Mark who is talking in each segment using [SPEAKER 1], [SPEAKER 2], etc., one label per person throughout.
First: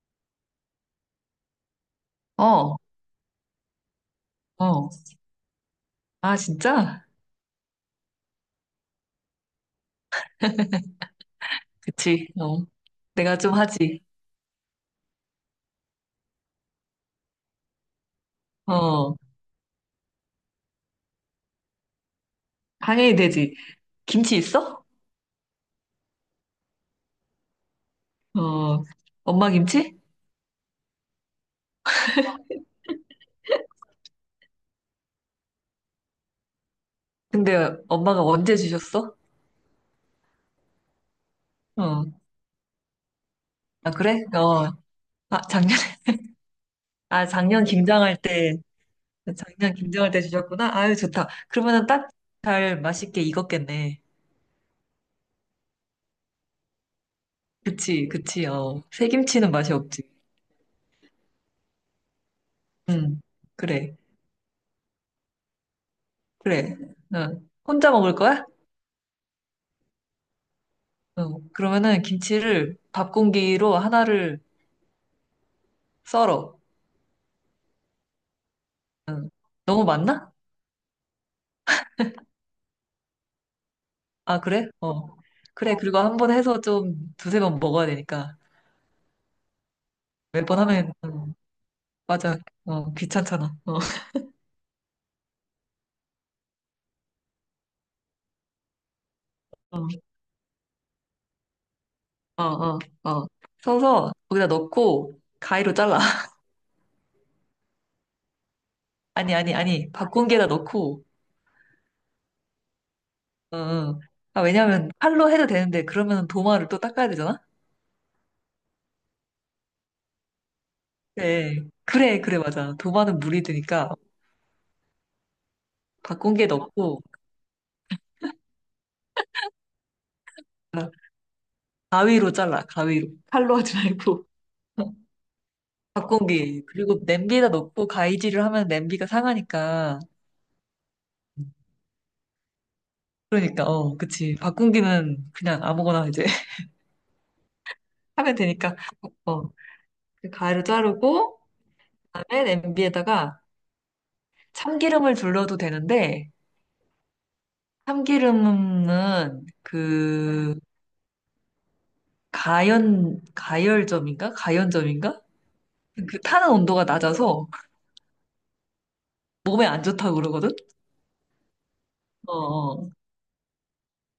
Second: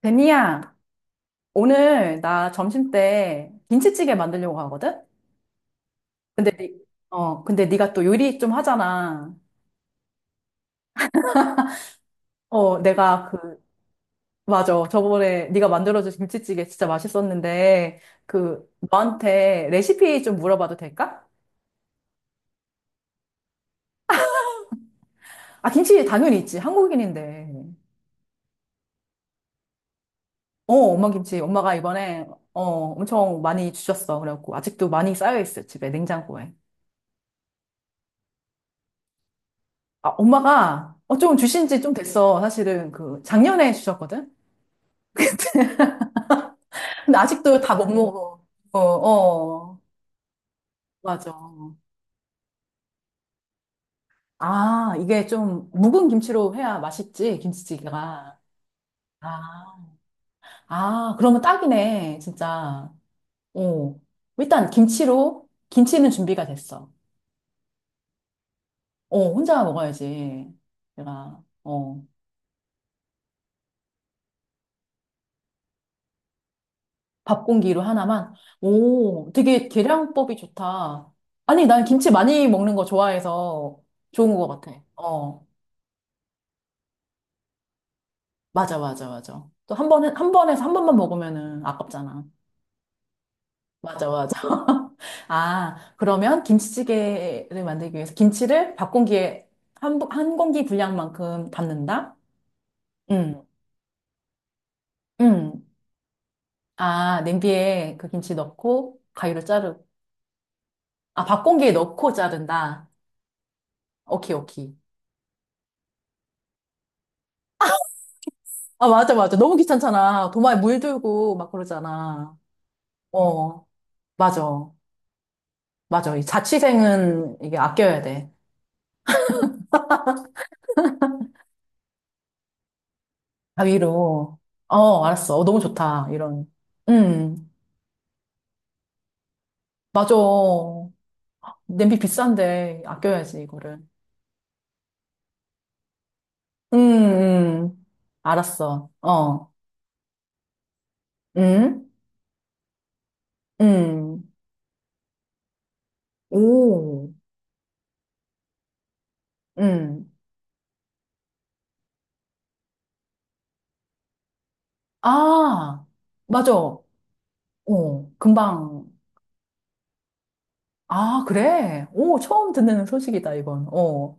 [SPEAKER 1] 베니야, 오늘 나
[SPEAKER 2] 어,
[SPEAKER 1] 점심 때 김치찌개 만들려고
[SPEAKER 2] 어.
[SPEAKER 1] 하거든?
[SPEAKER 2] 아,
[SPEAKER 1] 근데 니,
[SPEAKER 2] 진짜?
[SPEAKER 1] 근데 네가 또 요리 좀 하잖아.
[SPEAKER 2] 그치. 어.
[SPEAKER 1] 어, 내가
[SPEAKER 2] 내가 좀
[SPEAKER 1] 그,
[SPEAKER 2] 하지.
[SPEAKER 1] 맞아. 저번에 네가 만들어준 김치찌개 진짜 맛있었는데,
[SPEAKER 2] 어.
[SPEAKER 1] 너한테 레시피 좀 물어봐도 될까?
[SPEAKER 2] 당연히 되지. 김치 있어?
[SPEAKER 1] 아, 김치 당연히 있지. 한국인인데.
[SPEAKER 2] 어. 엄마 김치?
[SPEAKER 1] 어, 엄마 김치. 엄마가 이번에, 어, 엄청 많이 주셨어. 그래갖고, 아직도 많이 쌓여있어. 집에, 냉장고에.
[SPEAKER 2] 근데 엄마가 언제 주셨어?
[SPEAKER 1] 아, 엄마가, 좀 주신 지 좀
[SPEAKER 2] 어.
[SPEAKER 1] 됐어. 사실은 작년에
[SPEAKER 2] 아, 그래?
[SPEAKER 1] 주셨거든?
[SPEAKER 2] 어. 아, 작년에.
[SPEAKER 1] 근데
[SPEAKER 2] 아,
[SPEAKER 1] 아직도
[SPEAKER 2] 작년
[SPEAKER 1] 다 못
[SPEAKER 2] 김장할
[SPEAKER 1] 먹어.
[SPEAKER 2] 때,
[SPEAKER 1] 어,
[SPEAKER 2] 작년
[SPEAKER 1] 어.
[SPEAKER 2] 김장할 때 주셨구나? 아유, 좋다.
[SPEAKER 1] 맞아.
[SPEAKER 2] 그러면은 딱 잘 맛있게 익었겠네.
[SPEAKER 1] 아, 이게 좀 묵은 김치로 해야 맛있지,
[SPEAKER 2] 그치,
[SPEAKER 1] 김치찌개가.
[SPEAKER 2] 그치, 어. 새김치는 맛이
[SPEAKER 1] 아,
[SPEAKER 2] 없지.
[SPEAKER 1] 아, 그러면 딱이네, 진짜.
[SPEAKER 2] 응. 그래,
[SPEAKER 1] 오. 일단 김치는 준비가
[SPEAKER 2] 그래.
[SPEAKER 1] 됐어.
[SPEAKER 2] 어. 혼자 먹을 거야?
[SPEAKER 1] 오, 혼자 먹어야지.
[SPEAKER 2] 어,
[SPEAKER 1] 내가,
[SPEAKER 2] 그러면은
[SPEAKER 1] 어,
[SPEAKER 2] 김치를 밥 공기로 하나를 썰어.
[SPEAKER 1] 밥 공기로 하나만. 오, 되게
[SPEAKER 2] 너무 많나?
[SPEAKER 1] 계량법이 좋다. 아니, 난 김치 많이 먹는 거 좋아해서 좋은
[SPEAKER 2] 아,
[SPEAKER 1] 것
[SPEAKER 2] 그래?
[SPEAKER 1] 같아.
[SPEAKER 2] 어.
[SPEAKER 1] 어.
[SPEAKER 2] 그래, 그리고 한번 해서 좀 두세 번 먹어야 되니까.
[SPEAKER 1] 맞아, 맞아, 맞아. 또 한
[SPEAKER 2] 몇 번
[SPEAKER 1] 번에서 한
[SPEAKER 2] 하면,
[SPEAKER 1] 번만
[SPEAKER 2] 어,
[SPEAKER 1] 먹으면은 아깝잖아.
[SPEAKER 2] 맞아. 어, 귀찮잖아. 어,
[SPEAKER 1] 맞아, 맞아. 아, 그러면 김치찌개를 만들기 위해서 김치를 밥 공기에
[SPEAKER 2] 어,
[SPEAKER 1] 한 공기 분량만큼 담는다?
[SPEAKER 2] 어, 어. 어.
[SPEAKER 1] 응,
[SPEAKER 2] 서서 거기다 넣고,
[SPEAKER 1] 응.
[SPEAKER 2] 가위로 잘라.
[SPEAKER 1] 아, 냄비에 그 김치 넣고
[SPEAKER 2] 아니,
[SPEAKER 1] 가위로
[SPEAKER 2] 아니,
[SPEAKER 1] 자르고.
[SPEAKER 2] 아니. 밥 공기에다 넣고,
[SPEAKER 1] 아, 밥 공기에 넣고 자른다.
[SPEAKER 2] 어, 어.
[SPEAKER 1] 오케이,
[SPEAKER 2] 아,
[SPEAKER 1] 오케이.
[SPEAKER 2] 왜냐면 칼로 해도 되는데, 그러면 도마를 또 닦아야 되잖아?
[SPEAKER 1] 아, 맞아, 맞아. 너무 귀찮잖아. 도마에 물 들고 막
[SPEAKER 2] 네. 그래,
[SPEAKER 1] 그러잖아.
[SPEAKER 2] 그래, 맞아. 도마는 물이
[SPEAKER 1] 어,
[SPEAKER 2] 드니까
[SPEAKER 1] 맞아. 맞아.
[SPEAKER 2] 밥
[SPEAKER 1] 이
[SPEAKER 2] 공기에 넣고,
[SPEAKER 1] 자취생은 이게 아껴야 돼.
[SPEAKER 2] 아, 가위로 잘라, 가위로. 칼로 하지 말고.
[SPEAKER 1] 가위로. 어, 알았어. 어, 너무 좋다. 이런.
[SPEAKER 2] 밥고기. 그리고 냄비에다
[SPEAKER 1] 음,
[SPEAKER 2] 넣고 가위질을 하면 냄비가 상하니까.
[SPEAKER 1] 맞아. 냄비 비싼데 아껴야지,
[SPEAKER 2] 그러니까,
[SPEAKER 1] 이거를.
[SPEAKER 2] 어, 그치. 밥고기는 그냥 아무거나 이제
[SPEAKER 1] 음, 음.
[SPEAKER 2] 하면 되니까.
[SPEAKER 1] 알았어.
[SPEAKER 2] 어,
[SPEAKER 1] 어.
[SPEAKER 2] 그 가위로 자르고,
[SPEAKER 1] 음,
[SPEAKER 2] 그다음에 냄비에다가
[SPEAKER 1] 음.
[SPEAKER 2] 참기름을 둘러도 되는데,
[SPEAKER 1] 오,
[SPEAKER 2] 참기름은
[SPEAKER 1] 음.
[SPEAKER 2] 그, 가열점인가? 가연점인가?
[SPEAKER 1] 아,
[SPEAKER 2] 그 타는
[SPEAKER 1] 맞아.
[SPEAKER 2] 온도가
[SPEAKER 1] 어,
[SPEAKER 2] 낮아서
[SPEAKER 1] 금방.
[SPEAKER 2] 몸에 안 좋다고 그러거든?
[SPEAKER 1] 아, 그래. 오,
[SPEAKER 2] 어,
[SPEAKER 1] 처음 듣는
[SPEAKER 2] 어.
[SPEAKER 1] 소식이다, 이건. 어.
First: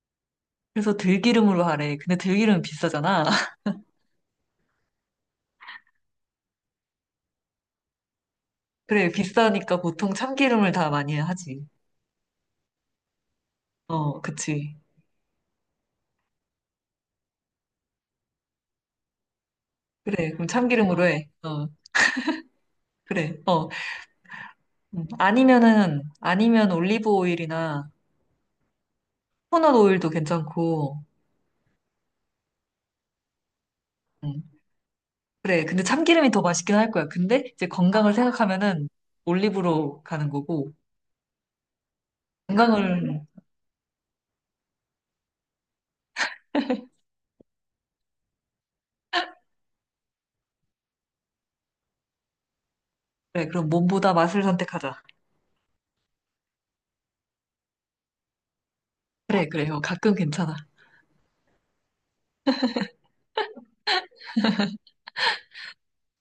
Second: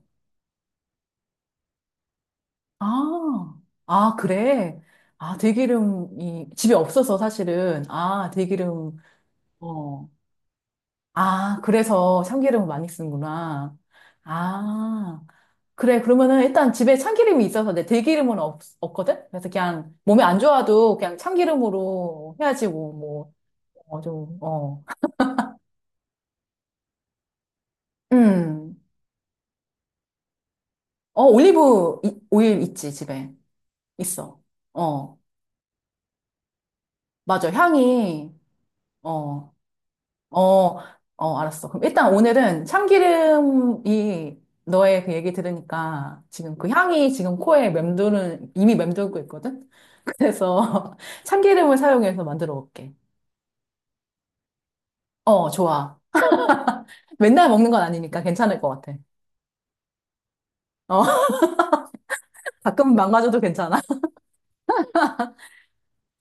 [SPEAKER 2] 그래서 들기름으로 하래. 근데 들기름은 비싸잖아.
[SPEAKER 1] 아, 아, 그래. 아, 들기름이 집에 없어서 사실은. 아, 들기름.
[SPEAKER 2] 그래, 비싸니까
[SPEAKER 1] 어.
[SPEAKER 2] 보통 참기름을 다 많이
[SPEAKER 1] 아,
[SPEAKER 2] 하지.
[SPEAKER 1] 그래서 참기름을 많이 쓰는구나.
[SPEAKER 2] 어, 그치.
[SPEAKER 1] 아, 그래. 그러면은 일단 집에 참기름이 있어서 내 들기름은 없거든? 그래서 그냥 몸에
[SPEAKER 2] 그래,
[SPEAKER 1] 안
[SPEAKER 2] 그럼
[SPEAKER 1] 좋아도
[SPEAKER 2] 참기름으로
[SPEAKER 1] 그냥
[SPEAKER 2] 해. 어,
[SPEAKER 1] 참기름으로 해야지 뭐,
[SPEAKER 2] 그래. 어,
[SPEAKER 1] 어, 좀, 어.
[SPEAKER 2] 아니면은, 아니면 올리브 오일이나
[SPEAKER 1] 음.
[SPEAKER 2] 코코넛 오일도 괜찮고,
[SPEAKER 1] 어, 올리브 오일 있지, 집에. 있어.
[SPEAKER 2] 음,
[SPEAKER 1] 어,
[SPEAKER 2] 그래. 근데 참기름이 더 맛있긴 할 거야. 근데
[SPEAKER 1] 맞아.
[SPEAKER 2] 이제 건강을
[SPEAKER 1] 향이,
[SPEAKER 2] 생각하면은
[SPEAKER 1] 어,
[SPEAKER 2] 올리브로 가는
[SPEAKER 1] 어,
[SPEAKER 2] 거고,
[SPEAKER 1] 어, 알았어. 그럼 일단 오늘은
[SPEAKER 2] 건강을,
[SPEAKER 1] 참기름이 너의 그 얘기 들으니까 지금 그 향이 지금 코에 맴도는, 이미 맴돌고 있거든? 그래서 참기름을 사용해서 만들어 볼게.
[SPEAKER 2] 그래, 그럼 몸보다 맛을 선택하자.
[SPEAKER 1] 어, 좋아. 맨날 먹는 건 아니니까 괜찮을 것 같아.
[SPEAKER 2] 그래, 그래. 어, 가끔 괜찮아.
[SPEAKER 1] 어, 가끔 망가져도 괜찮아.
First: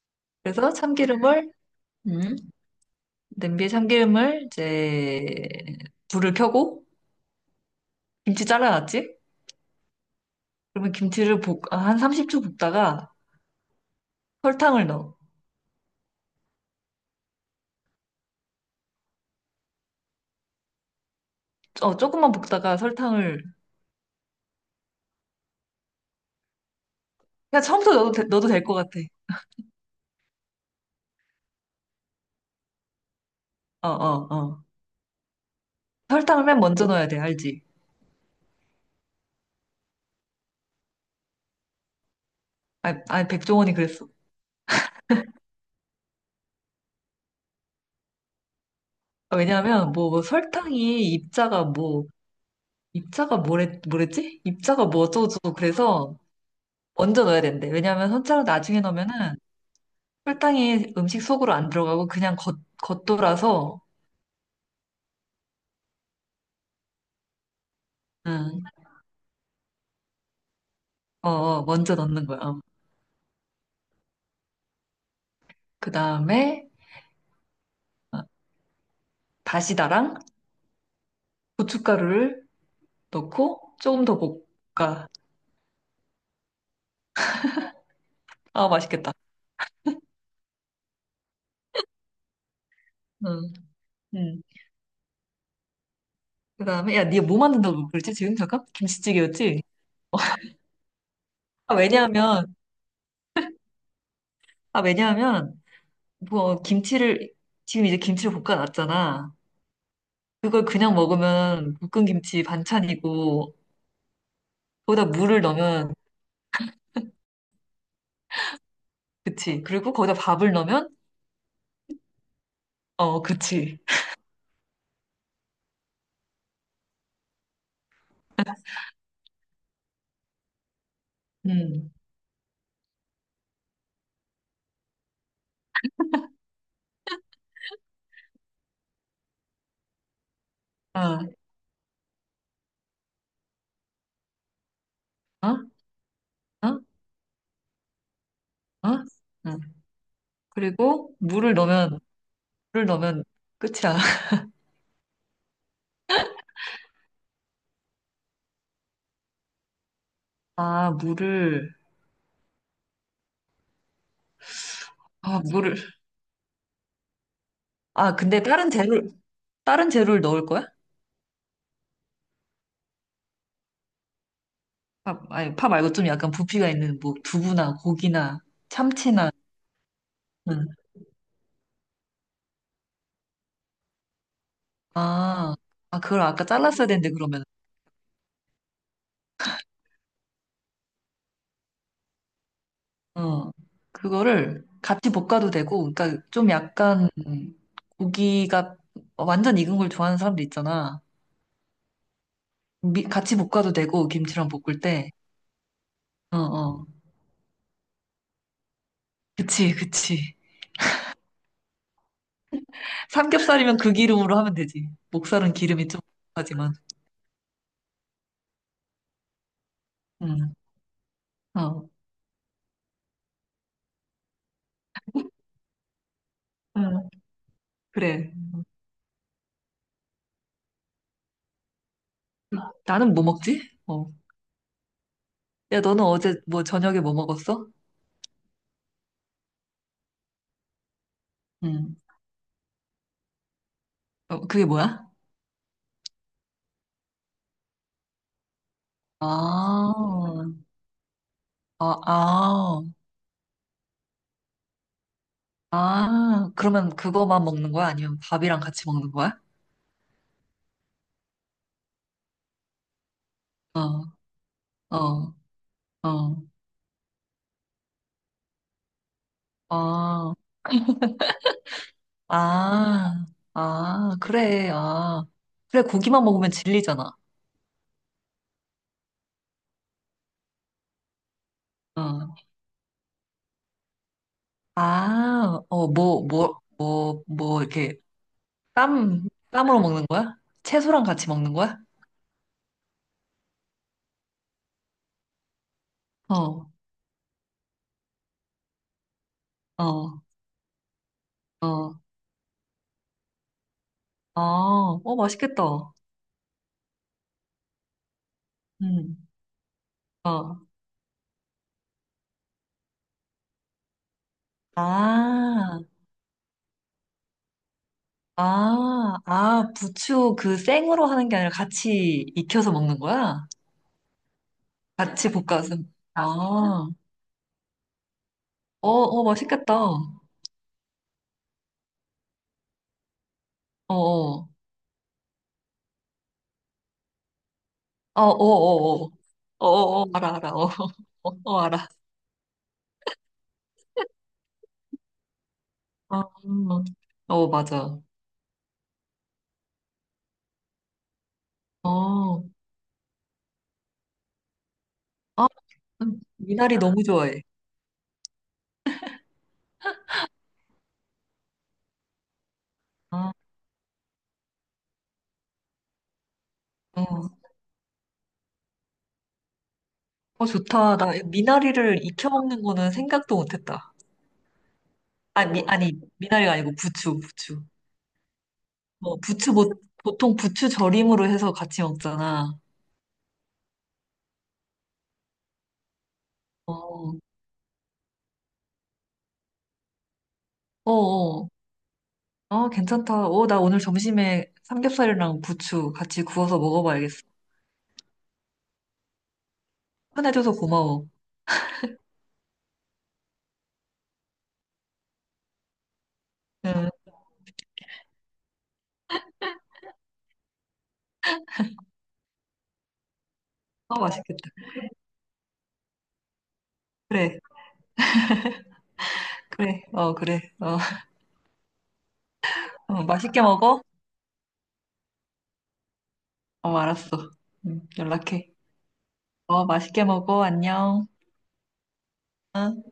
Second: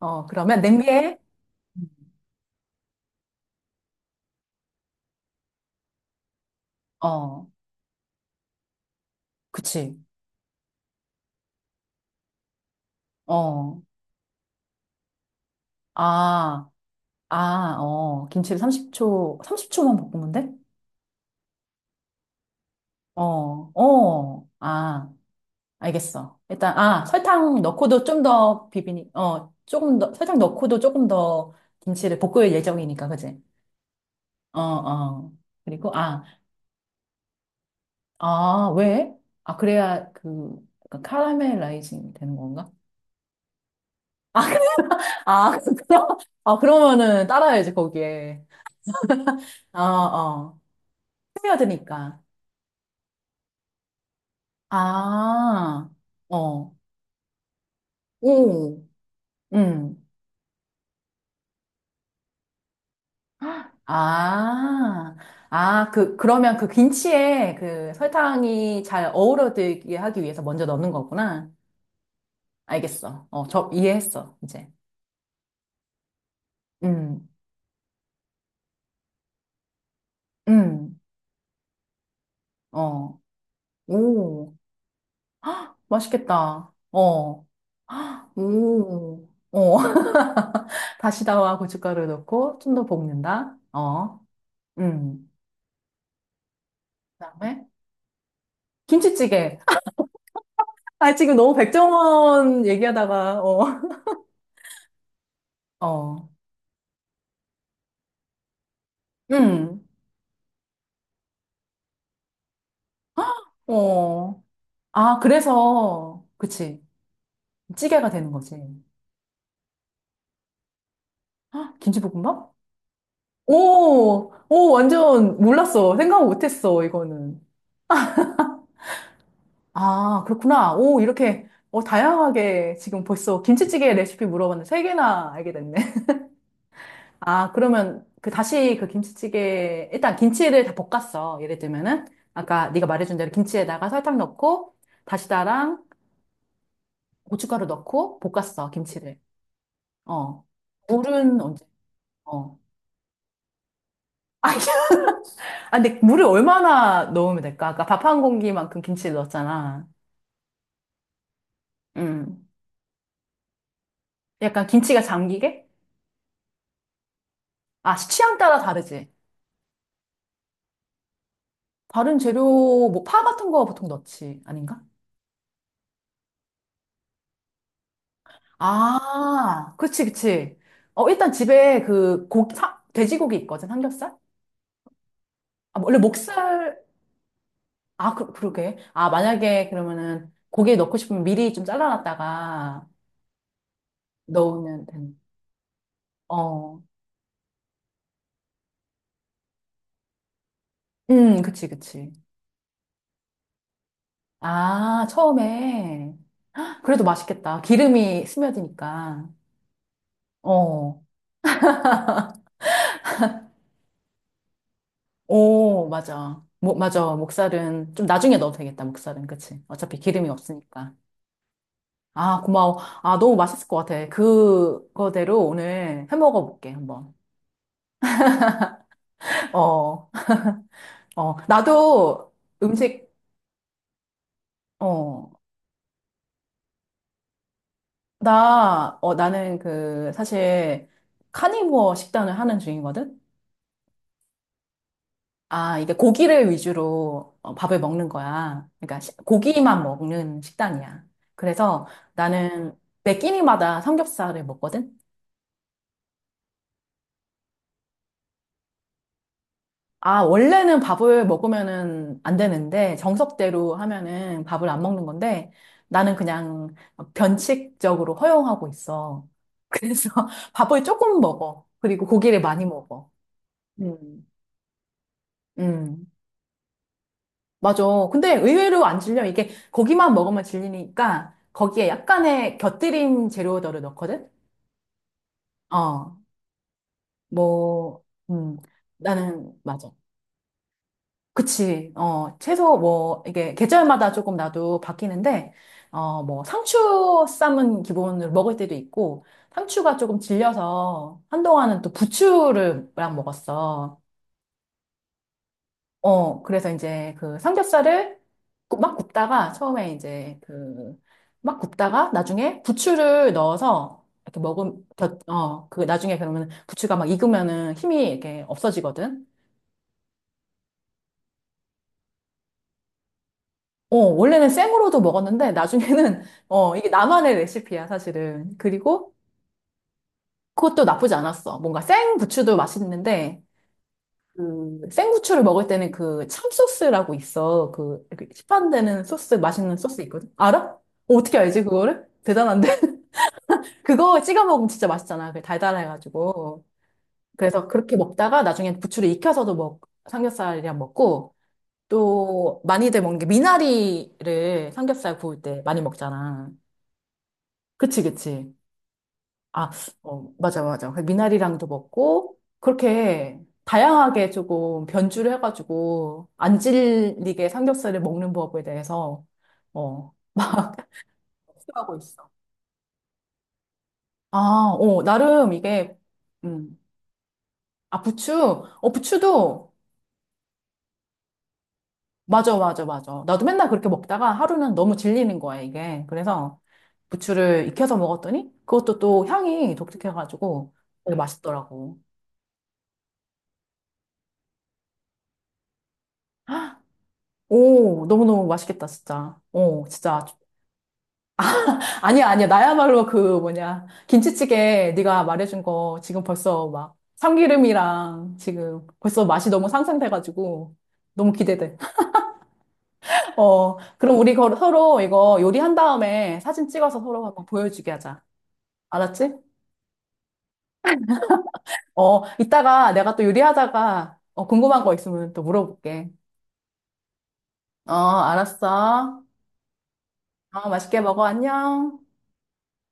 [SPEAKER 1] 어, 그러면
[SPEAKER 2] 그래서
[SPEAKER 1] 냄비에,
[SPEAKER 2] 참기름을, 음, 냄비에 참기름을 이제 불을 켜고,
[SPEAKER 1] 어,
[SPEAKER 2] 김치 잘라놨지?
[SPEAKER 1] 그치.
[SPEAKER 2] 그러면 김치를 아, 한 30초 볶다가
[SPEAKER 1] 어,
[SPEAKER 2] 설탕을 넣어.
[SPEAKER 1] 아, 김치를 30초, 30초만 볶으면 돼?
[SPEAKER 2] 어, 조금만 볶다가 설탕을,
[SPEAKER 1] 어, 어, 아. 알겠어. 설탕
[SPEAKER 2] 그냥 처음부터
[SPEAKER 1] 넣고도
[SPEAKER 2] 넣어도,
[SPEAKER 1] 좀
[SPEAKER 2] 넣어도 될
[SPEAKER 1] 더
[SPEAKER 2] 것 같아.
[SPEAKER 1] 비비니, 조금 더, 설탕 넣고도 조금 더 김치를 볶을 예정이니까, 그지?
[SPEAKER 2] 어, 어,
[SPEAKER 1] 어,
[SPEAKER 2] 어.
[SPEAKER 1] 어. 그리고, 아,
[SPEAKER 2] 설탕을 맨 먼저 넣어야 돼, 알지?
[SPEAKER 1] 아, 왜? 아, 그래야 약간 카라멜라이징 되는 건가?
[SPEAKER 2] 아니, 아니, 백종원이 그랬어.
[SPEAKER 1] 아, 아, 그럼, 아, 그러면은 따라야지, 거기에.
[SPEAKER 2] 아,
[SPEAKER 1] 아,
[SPEAKER 2] 왜냐하면 뭐
[SPEAKER 1] 어.
[SPEAKER 2] 설탕이 입자가 뭐,
[SPEAKER 1] 스며드니까.
[SPEAKER 2] 입자가 뭐래, 뭐랬지? 입자가 뭐 어쩌고저쩌고
[SPEAKER 1] 아,
[SPEAKER 2] 그래서
[SPEAKER 1] 어.
[SPEAKER 2] 먼저 넣어야 된대. 왜냐하면 설탕을 나중에
[SPEAKER 1] 오,
[SPEAKER 2] 넣으면은
[SPEAKER 1] 음.
[SPEAKER 2] 설탕이 음식 속으로 안 들어가고 그냥 겉돌아서,
[SPEAKER 1] 아, 아, 그러면 그 김치에 그
[SPEAKER 2] 응,
[SPEAKER 1] 설탕이 잘 어우러들게 하기 위해서 먼저 넣는
[SPEAKER 2] 어,
[SPEAKER 1] 거구나.
[SPEAKER 2] 어, 먼저 넣는 거야. 어.
[SPEAKER 1] 알겠어. 어, 저 이해했어, 이제.
[SPEAKER 2] 그 다음에
[SPEAKER 1] 음,
[SPEAKER 2] 어, 다시다랑
[SPEAKER 1] 음,
[SPEAKER 2] 고춧가루를
[SPEAKER 1] 어,
[SPEAKER 2] 넣고 조금 더
[SPEAKER 1] 오,
[SPEAKER 2] 볶아.
[SPEAKER 1] 맛있겠다. 어,
[SPEAKER 2] 아, 맛있겠다.
[SPEAKER 1] 오, 어. 다시다와 고춧가루 넣고 좀 더
[SPEAKER 2] 응,
[SPEAKER 1] 볶는다. 어,
[SPEAKER 2] 응.
[SPEAKER 1] 음.
[SPEAKER 2] 그 다음에, 야, 네가 뭐
[SPEAKER 1] 그다음에
[SPEAKER 2] 만든다고 그랬지, 지금? 잠깐?
[SPEAKER 1] 김치찌개.
[SPEAKER 2] 김치찌개였지?
[SPEAKER 1] 아, 지금 너무
[SPEAKER 2] 아, 왜냐하면,
[SPEAKER 1] 백종원 얘기하다가, 어,
[SPEAKER 2] 아, 왜냐하면,
[SPEAKER 1] 어,
[SPEAKER 2] 뭐, 김치를, 지금 이제 김치를 볶아놨잖아.
[SPEAKER 1] 음,
[SPEAKER 2] 그걸 그냥 먹으면 볶은 김치 반찬이고,
[SPEAKER 1] 어.
[SPEAKER 2] 거기다
[SPEAKER 1] 아,
[SPEAKER 2] 물을 넣으면,
[SPEAKER 1] 그래서, 그치. 찌개가 되는 거지.
[SPEAKER 2] 그치. 그리고 거기다 밥을 넣으면,
[SPEAKER 1] 아, 김치볶음밥?
[SPEAKER 2] 어, 그치.
[SPEAKER 1] 오, 오, 완전 몰랐어. 생각 못했어, 이거는. 아, 그렇구나. 오, 이렇게, 어,
[SPEAKER 2] 음,
[SPEAKER 1] 다양하게 지금 벌써 김치찌개 레시피 물어봤는데 세 개나 알게 됐네. 아, 그러면 그 다시 그 김치찌개, 일단 김치를 다
[SPEAKER 2] 아,
[SPEAKER 1] 볶았어. 예를 들면은, 아까 네가 말해준 대로 김치에다가 설탕 넣고,
[SPEAKER 2] 어? 어?
[SPEAKER 1] 다시다랑 고춧가루 넣고 볶았어,
[SPEAKER 2] 어?
[SPEAKER 1] 김치를.
[SPEAKER 2] 응.
[SPEAKER 1] 어.
[SPEAKER 2] 그리고
[SPEAKER 1] 물은
[SPEAKER 2] 물을
[SPEAKER 1] 언제?
[SPEAKER 2] 넣으면,
[SPEAKER 1] 어.
[SPEAKER 2] 물을 넣으면 끝이야.
[SPEAKER 1] 아, 아, 근데 물을 얼마나 넣으면 될까? 아까 밥 한 공기만큼 김치를 넣었잖아.
[SPEAKER 2] 아, 물을,
[SPEAKER 1] 음. 약간 김치가
[SPEAKER 2] 아,
[SPEAKER 1] 잠기게?
[SPEAKER 2] 물을.
[SPEAKER 1] 아,
[SPEAKER 2] 아,
[SPEAKER 1] 취향
[SPEAKER 2] 근데
[SPEAKER 1] 따라
[SPEAKER 2] 다른 재료,
[SPEAKER 1] 다르지.
[SPEAKER 2] 다른 재료를 넣을 거야?
[SPEAKER 1] 다른 재료, 뭐, 파 같은 거 보통 넣지. 아닌가?
[SPEAKER 2] 파, 아니, 파 말고 좀 약간 부피가 있는 뭐 두부나 고기나 참치나.
[SPEAKER 1] 아, 그치, 그치.
[SPEAKER 2] 응.
[SPEAKER 1] 어, 일단 집에 그 고기, 돼지고기 있거든, 삼겹살?
[SPEAKER 2] 아,
[SPEAKER 1] 아, 뭐, 원래
[SPEAKER 2] 아, 그걸 아까
[SPEAKER 1] 목살,
[SPEAKER 2] 잘랐어야 되는데 그러면.
[SPEAKER 1] 아, 그러게. 아, 만약에 그러면은 고기 에 넣고 싶으면 미리 좀 잘라놨다가
[SPEAKER 2] 어, 그거를
[SPEAKER 1] 넣으면
[SPEAKER 2] 같이
[SPEAKER 1] 되는.
[SPEAKER 2] 볶아도 되고, 그러니까 좀
[SPEAKER 1] 어,
[SPEAKER 2] 약간 고기가 완전 익은 걸 좋아하는 사람들 있잖아.
[SPEAKER 1] 그치, 그치.
[SPEAKER 2] 같이 볶아도 되고 김치랑 볶을
[SPEAKER 1] 아,
[SPEAKER 2] 때.
[SPEAKER 1] 처음에.
[SPEAKER 2] 어, 어.
[SPEAKER 1] 그래도 맛있겠다. 기름이 스며드니까.
[SPEAKER 2] 그치, 그치.
[SPEAKER 1] 어,
[SPEAKER 2] 삼겹살이면 그 기름으로 하면 되지. 목살은
[SPEAKER 1] 오,
[SPEAKER 2] 기름이 좀
[SPEAKER 1] 맞아. 뭐,
[SPEAKER 2] 하지만.
[SPEAKER 1] 맞아. 목살은 좀 나중에 넣어도 되겠다. 목살은. 그치. 어차피 기름이
[SPEAKER 2] 응.
[SPEAKER 1] 없으니까.
[SPEAKER 2] 어.
[SPEAKER 1] 아, 고마워. 아, 너무 맛있을 것 같아. 그거대로 오늘 해 먹어볼게,
[SPEAKER 2] 응.
[SPEAKER 1] 한번.
[SPEAKER 2] 그래.
[SPEAKER 1] 어, 어, 나도 음식,
[SPEAKER 2] 나는 뭐 먹지? 어.
[SPEAKER 1] 어,
[SPEAKER 2] 야, 너는 어제 뭐 저녁에 뭐 먹었어?
[SPEAKER 1] 나는 사실, 카니부어
[SPEAKER 2] 응.
[SPEAKER 1] 식단을 하는 중이거든?
[SPEAKER 2] 어, 그게 뭐야?
[SPEAKER 1] 아, 이게 고기를 위주로 어, 밥을 먹는 거야. 그러니까 고기만
[SPEAKER 2] 아,
[SPEAKER 1] 먹는 식단이야. 그래서
[SPEAKER 2] 아,
[SPEAKER 1] 나는
[SPEAKER 2] 아,
[SPEAKER 1] 매 끼니마다 삼겹살을 먹거든?
[SPEAKER 2] 아, 그러면 그거만 먹는 거야? 아니면 밥이랑 같이 먹는 거야?
[SPEAKER 1] 아, 원래는 밥을 먹으면은 안 되는데, 정석대로
[SPEAKER 2] 어,
[SPEAKER 1] 하면은 밥을 안 먹는
[SPEAKER 2] 어,
[SPEAKER 1] 건데, 나는
[SPEAKER 2] 어,
[SPEAKER 1] 그냥 변칙적으로 허용하고 있어. 그래서
[SPEAKER 2] 아,
[SPEAKER 1] 밥을 조금 먹어. 그리고 고기를 많이 먹어.
[SPEAKER 2] 아, 아,
[SPEAKER 1] 음.
[SPEAKER 2] 그래, 아. 그래,
[SPEAKER 1] 음.
[SPEAKER 2] 고기만 먹으면 질리잖아.
[SPEAKER 1] 맞아. 근데 의외로 안 질려. 이게 고기만 먹으면 질리니까 거기에
[SPEAKER 2] 어,
[SPEAKER 1] 약간의 곁들임 재료들을 넣거든?
[SPEAKER 2] 아, 어,
[SPEAKER 1] 어,
[SPEAKER 2] 뭐, 뭐, 뭐, 뭐, 이렇게
[SPEAKER 1] 뭐, 음,
[SPEAKER 2] 쌈,
[SPEAKER 1] 나는,
[SPEAKER 2] 쌈으로
[SPEAKER 1] 맞아.
[SPEAKER 2] 먹는 거야? 채소랑 같이 먹는 거야?
[SPEAKER 1] 그치. 어, 채소 뭐, 이게 계절마다 조금 나도 바뀌는데, 어, 뭐,
[SPEAKER 2] 어,
[SPEAKER 1] 상추 쌈은 기본으로 먹을 때도 있고, 상추가 조금
[SPEAKER 2] 어,
[SPEAKER 1] 질려서 한동안은 또
[SPEAKER 2] 어.
[SPEAKER 1] 부추를 랑 먹었어.
[SPEAKER 2] 아, 어, 맛있겠다.
[SPEAKER 1] 어, 그래서 이제 그 삼겹살을 막
[SPEAKER 2] 음.
[SPEAKER 1] 굽다가 처음에 이제
[SPEAKER 2] 어.
[SPEAKER 1] 그 막 굽다가 나중에 부추를 넣어서 이렇게 먹음
[SPEAKER 2] 아,
[SPEAKER 1] 그 나중에 그러면 부추가 막 익으면은 힘이 이렇게
[SPEAKER 2] 아,
[SPEAKER 1] 없어지거든.
[SPEAKER 2] 아, 부추 그 생으로 하는 게 아니라 같이 익혀서 먹는 거야?
[SPEAKER 1] 어, 원래는 생으로도
[SPEAKER 2] 같이
[SPEAKER 1] 먹었는데
[SPEAKER 2] 볶아서.
[SPEAKER 1] 나중에는
[SPEAKER 2] 아,
[SPEAKER 1] 어, 이게
[SPEAKER 2] 어,
[SPEAKER 1] 나만의 레시피야, 사실은. 그리고
[SPEAKER 2] 어, 맛있겠다. 어,
[SPEAKER 1] 그것도 나쁘지 않았어. 뭔가 생 부추도 맛있는데
[SPEAKER 2] 어,
[SPEAKER 1] 그 생고추를 먹을 때는 그 참소스라고 있어. 그
[SPEAKER 2] 아, 어,
[SPEAKER 1] 이렇게 시판되는
[SPEAKER 2] 어,
[SPEAKER 1] 소스,
[SPEAKER 2] 어, 어,
[SPEAKER 1] 맛있는 소스
[SPEAKER 2] 어, 어,
[SPEAKER 1] 있거든.
[SPEAKER 2] 알아, 알아.
[SPEAKER 1] 알아?
[SPEAKER 2] 어,
[SPEAKER 1] 어,
[SPEAKER 2] 어,
[SPEAKER 1] 어떻게
[SPEAKER 2] 어,
[SPEAKER 1] 알지
[SPEAKER 2] 알아.
[SPEAKER 1] 그거를? 대단한데? 그거 찍어 먹으면 진짜 맛있잖아. 그
[SPEAKER 2] 어, 어,
[SPEAKER 1] 달달해가지고.
[SPEAKER 2] 어,
[SPEAKER 1] 그래서 그렇게
[SPEAKER 2] 맞아.
[SPEAKER 1] 먹다가 나중에 부추를 익혀서도 먹 삼겹살이랑 먹고
[SPEAKER 2] 어,
[SPEAKER 1] 또 많이들 먹는 게 미나리를 삼겹살 구울
[SPEAKER 2] 아,
[SPEAKER 1] 때 많이 먹잖아.
[SPEAKER 2] 미나리 너무 좋아해.
[SPEAKER 1] 그치, 그치. 아, 어, 맞아, 맞아. 그 미나리랑도 먹고,
[SPEAKER 2] 아,
[SPEAKER 1] 그렇게 다양하게 조금 변주를 해가지고, 안
[SPEAKER 2] 어,
[SPEAKER 1] 질리게 삼겹살을 먹는 법에 대해서, 어,
[SPEAKER 2] 어,
[SPEAKER 1] 막,
[SPEAKER 2] 좋다. 나
[SPEAKER 1] 수하고
[SPEAKER 2] 미나리를
[SPEAKER 1] 있어.
[SPEAKER 2] 익혀 먹는 거는 생각도 못 했다.
[SPEAKER 1] 아, 어, 나름
[SPEAKER 2] 아니, 아니,
[SPEAKER 1] 이게,
[SPEAKER 2] 미나리가 아니고
[SPEAKER 1] 음,
[SPEAKER 2] 부추, 부추.
[SPEAKER 1] 아, 부추? 어,
[SPEAKER 2] 어, 보,
[SPEAKER 1] 부추도,
[SPEAKER 2] 보통 부추 절임으로 해서 같이
[SPEAKER 1] 맞아,
[SPEAKER 2] 먹잖아.
[SPEAKER 1] 맞아, 맞아. 나도 맨날 그렇게 먹다가 하루는 너무 질리는 거야, 이게. 그래서
[SPEAKER 2] 어, 어,
[SPEAKER 1] 부추를 익혀서 먹었더니, 그것도 또 향이 독특해가지고, 되게
[SPEAKER 2] 어.
[SPEAKER 1] 맛있더라고.
[SPEAKER 2] 아, 괜찮다. 어, 나 오늘 점심에 삼겹살이랑 부추 같이 구워서 먹어봐야겠어.
[SPEAKER 1] 오, 너무너무 맛있겠다, 진짜. 어, 진짜.
[SPEAKER 2] 추천해줘서 고마워.
[SPEAKER 1] 아니야, 아니야. 나야말로 그 뭐냐. 김치찌개 네가 말해준 거 지금 벌써
[SPEAKER 2] 응,
[SPEAKER 1] 막 참기름이랑 지금 벌써 맛이 너무 상상돼가지고 너무 기대돼. 어,
[SPEAKER 2] 어
[SPEAKER 1] 그럼 우리
[SPEAKER 2] 맛있겠다.
[SPEAKER 1] 서로 이거 요리한 다음에 사진 찍어서 서로
[SPEAKER 2] 그래,
[SPEAKER 1] 한번 보여주게 하자. 알았지?
[SPEAKER 2] 그래, 어, 그래. 어,
[SPEAKER 1] 어, 이따가
[SPEAKER 2] 어,
[SPEAKER 1] 내가 또
[SPEAKER 2] 맛있게 먹어?
[SPEAKER 1] 요리하다가 어, 궁금한 거 있으면 또 물어볼게.
[SPEAKER 2] 어, 알았어. 응,
[SPEAKER 1] 어,
[SPEAKER 2] 연락해.
[SPEAKER 1] 알았어.
[SPEAKER 2] 어, 맛있게 먹어.
[SPEAKER 1] 어, 맛있게
[SPEAKER 2] 안녕.
[SPEAKER 1] 먹어. 안녕.
[SPEAKER 2] 어.